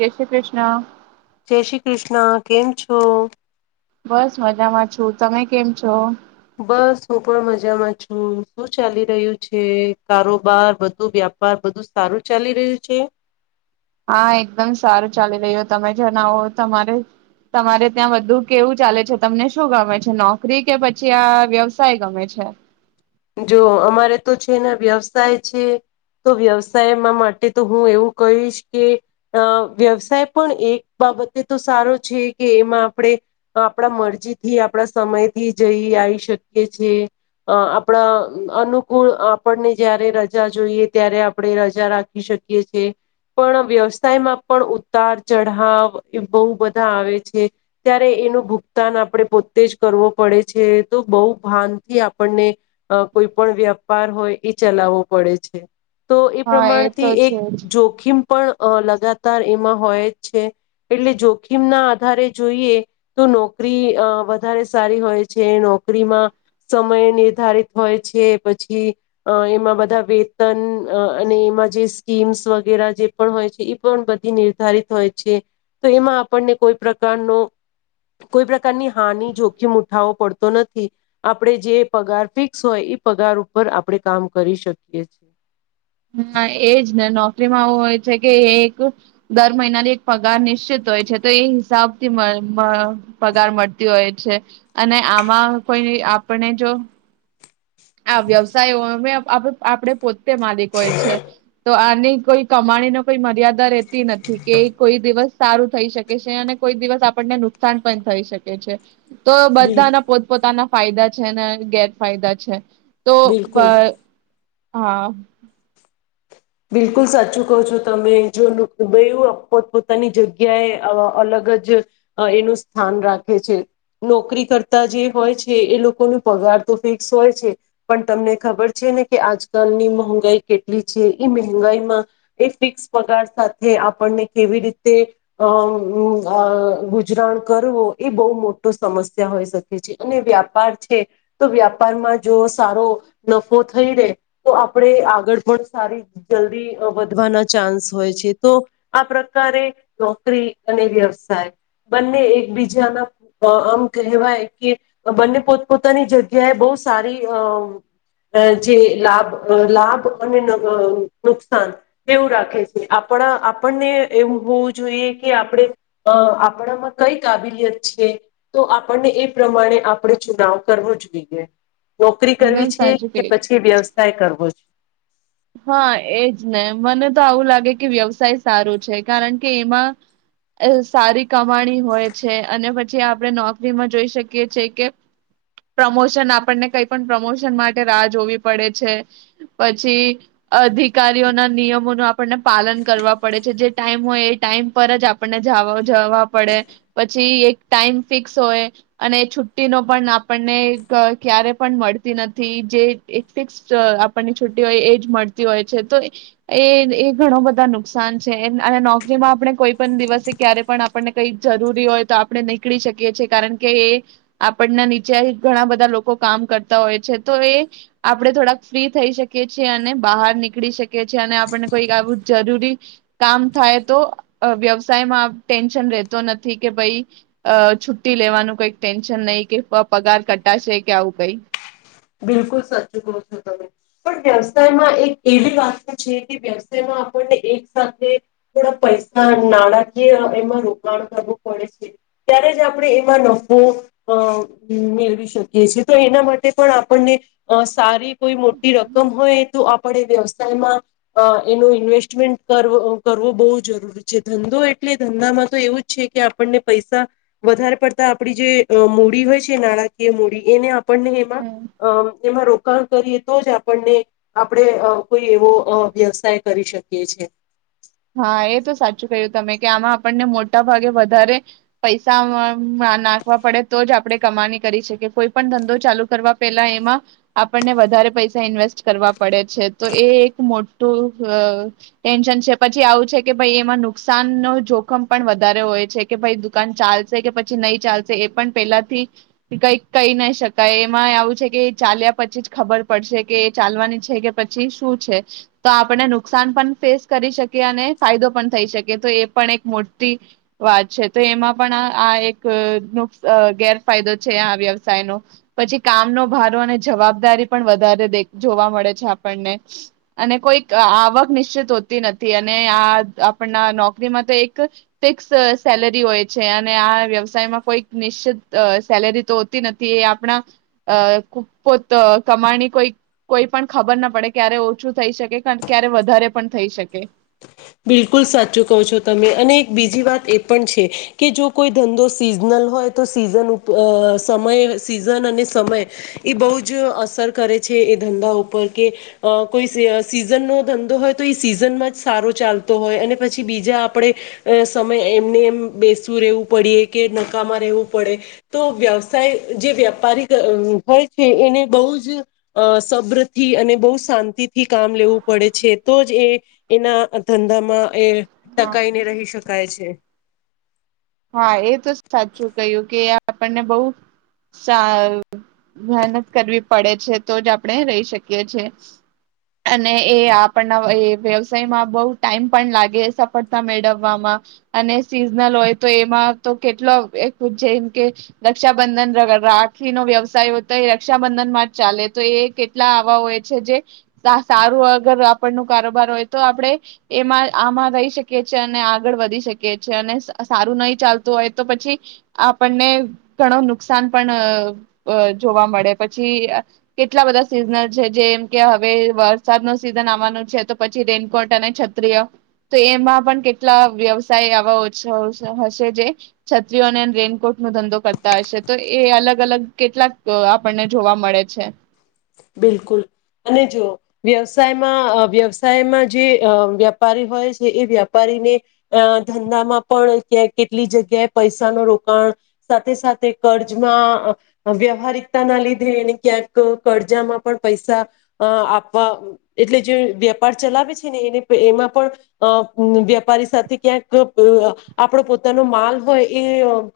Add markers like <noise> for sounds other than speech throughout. જય શ્રી કૃષ્ણ. જય શ્રી કૃષ્ણ કેમ છો? બસ મજામાં છું, તમે કેમ છો.? બસ હું પણ મજામાં છું, શું ચાલી રહ્યું છે.? કારોબાર, બધો વેપાર બધુ સારૂ ચાલી રહ્યું છે? હા એકદમ સારું ચાલી રહ્યું. તમે જણાવો તમારે? તમારે ત્યાં બધું કેવું ચાલે છે? તમને શું ગમે છે, નોકરી કે પછી આ વ્યવસાય ગમે છે.? જો અમારે તો છે, ને વ્યવસાય છે, તો વ્યવસાયમાં માટે તો હું એવું કહીશ કે અ વ્યવસાય પણ એક બાબતે તો સારો છે, કે એમાં આપણે આપણા મરજીથી આપણા સમયથી જઈ આવી શકીએ છેએ, આ અપ આપણા અનુકૂળ આપણને જ્યારે રજા જોઈએ, ત્યારે આપણે રજા રાખી શકીએ છે, પણ વ્યવસાયમાં પણ ઉતાર ચઢાવ બહુ બધા આવે છે, ત્યારે એનું ભુગતાન આપણે પોતે જ કરવો પડે છે, તો બહુ ભાનથી આપણને અ કોઈ પણ વ્યાપાર હોય એ ચલાવવો પડે છે. તો એ હા તો પ્રમાણથી એક છે જ જોખીમ પણ લગાતાર એમાં હોય જ છે. એટલે જોખીમ ના આધારે જોઈએ તો નોકરી વધારે સારી હોય છે. નોકરીમાં સમય નિર્ધારિત હોય છે. પછી એમાં બધા વેતન અને એમાં જે સ્કીમ્સ વગેરે જે પણ હોય છે. એ પણ બધી નિર્ધારિત હોય છે, તો એમાં આપણને કોઈ પ્રકારનો કોઈ પ્રકારની હાનિ જોખીમ ઉઠાવો પડતો નથી આપણેે જે પગાર ફિક સોય એ પગાર ઉપર આપણે કામ કરી શકીએ છીએ. હા એજ ને નોકરીમાં આવું હોય છે કે, એક દર મહિનાની એક પગાર નિશ્ચિત હોય છે. તો એ હિસાબ થી <inaudible> પગાર મળતી હોય છે અને આમાં કોઈ આપને જો આ વ્યવસાય અમે <inaudible> આપડે પોત તે માલિક હોય છે. તો આની કોઈ કમાણી ન કોઈ મર્યાદા રહે <inaudible> નથી કે કોઈ દિવસ સારું થઈ શકે છે. અને કોઈ દિવસ આપણને નુકસાન પણ થઈ શકે છે. તો બિલ બધાનાં પોતપોતાના ફાયદા છે ને, ગેરફાયદા છે. તો <inaudible> બિલકુલ અ હા! બિલકુલ સાચું કહો છો તમે જો, બૈંરુ પોતપોતાની જગ્યાએ અલગ જ એનું સ્થાન રાખે છે. નોકરી કરતા જે હોય છે એ લોકો નો પગાર તો ફિક્સ હોય છે. પણ તમને ખબર છે ને કે આજકાલની મોંગાઈ કેટલી છે? એ મેહગાઈમાં એ ફિક્સ પગાર સાથે આપણને કેવી રીતે અ અ અ ગુજરાણ કરવું એ બહુ મોટો સમસ્યા હોઈ શકે છે. અને વ્યાપાર છે તો વ્યાપારમાં જો સારો નફો થઈ રહે તો આપણે આગળ પણ સારી જલ્દી વધવાના ચાન્સ હોય છે. તો આ પ્રકારે નોકરી અને વ્યવસાય બંને એકબીજાના આમ કહેવાય કે, બંને પોતપોતાની જગ્યાએ બહુ સારી અ જે લાભ લાભ અને નુકસાન એવું રાખે છે. આપણાં આપણને એવું હોવું જોઈએ કે આપણે આપણામાં કઈ કાબિલિયત છે, તો આપણને એ પ્રમાણે આપણે ચુનાવ કરવો જોઈએ. નોકરી એકદમ કરવી છે સાચું કે ક પછી, વ્યવસાય કરવો છે.? હા એજ ને મને તો આવું લાગે કે વ્યવસાય સારો છે. કારણ કે, એમાં સારી કમાણી હોય છે. અને પછી જે આપણે નોકરીમાં જોઈ શકીએ છઈ કે, પ્રમોશન આપણને કઈ પણ પ્રમોશન માટે રાહ જોવી પડે છે. પછી અધિકારીઓના નિયમો નું આપ ને પાલન કરવા પડે છે. જે ટાઈમ હોય, એ ટાઈમ પર જ આપણને જવા જવા પડેવ પછી એક ટાઈમ ફિક્સ હોય, અને છુટ્ટીનો પણ આપણને ક ક્યારે પણ મળતી નથી. જે એક ફિક્સડ આપણની છુટ્ટી હોય એ જ મળતી <inaudible> હોય છે. તો એ એ ઘણા બધા નુકસાન છે અને નોકરીમાં આપણે કોઈ પણ દિવસે ક્યારે પણ આપણને કઈ જરૂરી હોય તો, આપણે નીકળી શકીએ છે. એ કારણ કે એ આપણના નીચે ઘણા બધા લોકો કામ કરતા હોય છે. તો એ આપણે થોડાક ફ્રી થઈ શકીએ છીએ અને બહાર નીકળી શકે છે. અને આપણને કોઈક આવું જરૂરી કામ થાય તો વ્યવસાયમાં ટેન્શન રહેેતો નથી. કે ભઈ છુટ્ટી લેવાનું કઈક ટેન્શન નહી કે પગાર કટાશે કે આવું કઈ. બિલકુલ સાંચુ કહો છો તમે. પણ વ્યવસાયમાં એક એવી વાત છે કે, વ્યવસાયમાં આપણને એક સાથે થોડા પૈસા નાણાકીય એમાં રોકાણ કરવું પડે છે. ત્યારે જ આપણે એમાં નફો અ મેળવી શકીએ છીએ તો એના માટે પણ આપણને સારી કોઈ મોટી રકમ હોય તો, આપણે વ્યવસાયમાં અ એનો ઇન્વેસ્ટમેન્ટ કર કરવો બહુ જરૂરી છે. ધંધો એટલે ધંધામાં તો એવું જ છે કે, આપણને પૈસા વધારે પડતા આપડી જે મૂડી હોય છે. નાણાકીય મૂડી એને આપ પણનેઈમાં હમ અમ એમાં રો ણ કરીએ તો જ આપણને આપડે અ કોઈ એવો અ વ્યવસાય કરી શકીએ છે હા એ તો સાચું કહ્યું તમે કે આમાં આપણને મોટા ભાગે વધારે પૈસા અ અમ્મ નાખવા પડે તો જ આપણે કમાની કરી શકીએ કોઈ પણ ધંધો ચાલુ કરવા પેલા એમાં આપણને વધારે પૈસા ઇન્વેસ્ટ કરવા પડે છે, તો એ એક મોટું અ ટેન્શન છે. પછી આવું છે કે ભાઈ એમાં નુકસાન ન જોખમ પણ વધારે હોય છે, કે ભાઈ દુકાન ચાલશે કે પછી નહી ચાલશે એ પણ પેલાથી કઈ કઈ નહી શકાય એમાં આવું છે, કે ચાલ્યા પછી જ ખબર પડશે કે એ ચાલવાની છે, કે પછી શું છે તો આપણને નુકસાન પણ ફેસ કરી શ કે અને ફાયદો પણ થઈ શકે તો એ પણ એક મોટી વાત છે તો એમાં પણ આ આ એક નુકસ ગેરફાયદો છે આ વ્યવસાય ન પછી કામનો ભારો અને જવાબદારી પણ વધારે દે જોવા મળે છે આપણને અને કોઈક આવક નિશ્ચિત હોતી ન તિ અને આ આપણના નોકરીમાં તો એક ફિક્સ સેલેરી હોય છે અને આ વ્યવસાયમાં કોઈ નિશ્ચિત અ સેલેરી તો હોતી નથી એ આપણા અ ખૂ પોત કમાણી કોઈ કોઈ પણ ખબર ના પડે ક્યારે ઓછું થઈ શકે ક્યારે વધારે પણ થઈ શકે. બિલકુલ સાચું કહો છો તમે અને એક બીજી વાત એ પણ છે કે જો કોઈ ધંધો સિઝનલ હોય તો સીઝન ઉપ અ સમય સિઝન અને સમય એ બઉ જ અસર કરે છે, એ ધંધા ઉપર કે અ કોઈ સીઝનનો ધંધો હોય તો ઈ સીઝનમાં જ સારો ચાલતો હોય અને પછી બીજા આપણે અ સમય એમને એમ બેસવું રહેેવું પડીએ કે નકામાં રહેવું પડે તો વ્યવસાય જે વ્યાપારી અમ્મ હોય છે એને બહુ જ અ સબ્ર થી અને બહુ શાંતિ થી કામ લેવું પડે છે, તો જ એ એના ધંધામાં એ હા. ટકાઈને રહી શકાય છે. હા એ તો સાચું કય્યું કે આપણને બઉ સા મહેનત કરવી પડે છે, તો જ આપણે રહી શકીએ છે, અને એ આપણના એ વ્યવસાયમાં બહુ ટાઈમ પણ લાગે સફળતા મેળવવામાં અને સિઝનલ હોય તો એમાં તો કેટલો એ જેમ કે રક્ષાબંધન ર રાખીનો વ્યવસાય હોય તો એ રક્ષાબંધનમાં જ ચાલે તો એ કેટલા આવા હોય છે, જે સા સારું અગર આપણનુ કારોબાર હોય તો આપણે એમાં આમાં રહી શકી છે અને આગળ વધી શકીએ છે અને સારું નઈ ચાલતું હોય તો પછી આપણને ઘણું નુકસાન પણ અ અ જોવા મળે પછી કેટલા બધા સિઝનલ છે, જેમ કે હવે વરસાદ ન સિઝન આવવાનું છે, તો પછી રેનકોટ અને છત્રીઓ તો એમાં પણ કેટલા વ્યવસાય આવા હશે જે છત્રીઓને રેનકોટ નો ધંધો કરતા હશે તો એ અલગ અલગ કેટલાક આપણને જોવા મળે છે બિલકુલ અને જો વ્યવસાયમાં વ્યવસાયમાં જે અ વ્યાપારી હોય છે, એ વ્યાપારીને અ ધંધામાં પણ ક્યાં કેટલી જગ્યાએ પૈસા ન રોકાણ સાથે સાથે કર્જમાં અ વ્યવહારિકતાના લીધે એને ક્યાંક પડજામાં પણ પૈસા અ આપવા એટલે જે વેપાર ચલાવે છે ને એને એમાં પણ અ વેપારી સાથે ક્યાંક અ આપણો પોતાનો માલ હોય એ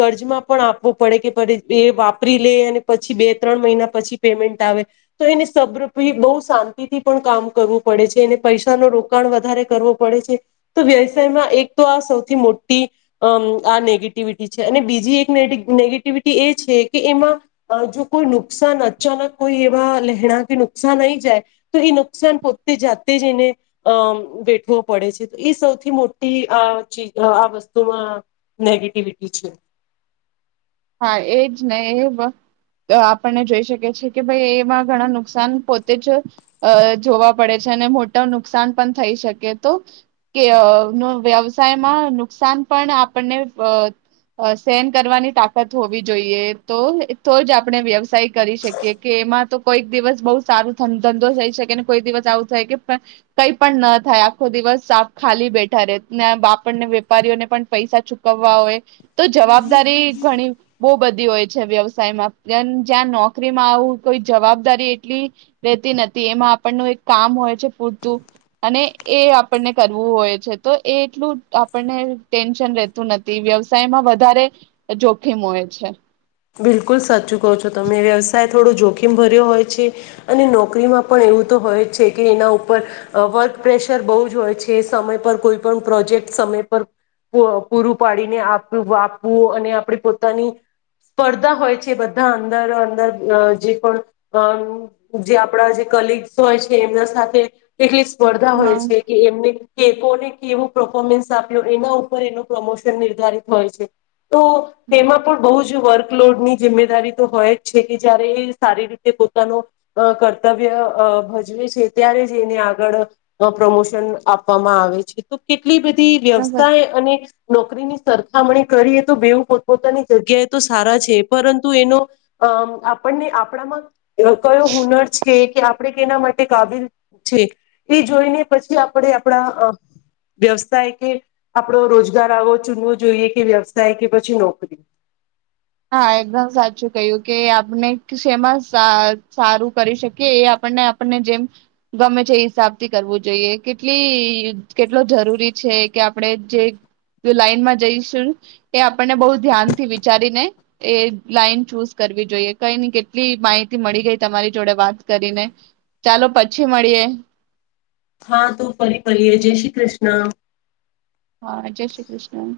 કર્જમાં પણ આપવો પડે કે પ એ વાપરી લે અને પછી બે ત્રણ મહિના પછી પેમેન તાવે તો એને સ્ર બઉ શાંતિથી પણ કામ કરવું પડે છે એને પૈસા ન રોકાણ વધારે કરવો પડે છે તો વ્યવસાયમાં એક તો આ સૌથી મોટી અમ્મ આ નેગેટિવિટી છે અને બીજી એક નેગી નેગેટિવિટી એ છે કે એમાં અ જો કોઈ નુકસાન અચાનક કોઈ એવા લહેણા કે નુકસાન આઈ જાય તો એ નુકસાન પોતે જાતે જ એને અ વેઠવો પડે છે, તો એ સૌથી મોટી આ આ વસ્તુમાં નેગેટીવીટી છે. હા એજ ને એ વ આપણને જોઈ શકી છે કે ભાઈ એમાં ઘણા નુકસાન પોતે જ અ જોવા પડે છે, અને મોટા નુકસાન પણ થઈ શકે તો કે અ વ્યવસાયમાં નુકસાન પણ આપણને અ સહન કરવાની તા <unintelligible> હોવી જોઈએ તો તોજ આપણે વ્યવસાય કરી શકીએ કે એમાં તો કોઈક દિવસ બઉ સારો ધન ધંધો થઈ શકે કોઈક દિવસ આવું થાય કે કઈ પણ ન થાય આખો દિવસ ખાલી બેઠા રે ને આપણને વેપારીઓને પણ પૈસા ચુકવવા હોય. તો જવાબદારી ઘણી બો બધી હોય છે વ્યવસાયમાં જ્યાં નોકરીમાં આવું કોઈ જવાબદારી એટલી રહેેતી નથી એમાં આપણનું એક કામ હોય છે પૂરતું અને એ આપણને કરવું હોય છે તો એ એટલું આપણને ટેન્શન રહેેતું નથી વ્યવસાયમાં વધારે જોખીમ હોય છે. બિલકુલ સાચું કહો છો તમે વ્યવસાય થોડો જોખીમ ભર્યો હોય છે અને નોકરીમાં પણ એવું તો હોય જ છે કે એના ઉપર અ વર્ક પ્રેશર બઉજ હોય છે સમય પર કોઈ પણ પ્રોજેક્ટ સમય પર પૂઅ પૂરું પાડીને આપ આપવું અને આપણે પોતાની સ્પર્ધા હોય છે બધા અંદર રો અંદર અ જે પણ અ જે આપણા જે કલીગ્સ હોય છે એમના સાથે <unintelligible> સ્પર્ધા હોય હા છે, કે એમને કે કોને કેવું પરફોર્મન્સ આપ્યું એના ઉપર એનું પ્રમોશન નિર્ધારિત હોય છે. તો તેમાં પણ બહુ વર્કલોડની જિમ્મેદારી તો હોય જ છે, કે જયારે એ સારી રીતે પોતાનો અ કર્તવ્ય અ ભજવે છે, ત્યારે જ એને આગળ અ પ્રમોશન આપવામાં આવે છે. તો એટલી બધી વ્યવસાય અને નોકરીની સરખામણી કરીએ તો બેવું પોતપોતાની જગ્યાએ તો સારા છે પરંતુ એનો અમ આપણને આપણામાં કયો હુનર છે કે આપણે કેના માટે કાબિલ છે એ જોઈને પછી આપણે આપણા અ વ્યવસાય કે આપણો રોજગાર આવો ચૂનવો જોઈએ કે વ્યવસાય કે પછી નોકરી હા એકદમ સાચું કય્યું કે આપને સેમા સ સારું કરી શકીએ એ આપણને આપણને જેમ ગમે છે એ હિસાબથી કરવું જોઈએ કેટલી કેટલો જરૂરી છે, કે આપણે જે જો લાઈનમાં જઈશું એ આપણને બઉ ધ્યાનથી વિચારીને એ લાઈન ચૂઝ કરવી જોઈએ કઈ નહીં કેટલી માહિતી મળી ગઈ તમારી જોડે વાત કરીને ચાલો પછી મળીએ. હા તું ફરી <unintelligible> જય શ્રી કૃષ્ણ. હા જય શ્રી કૃષ્ણ.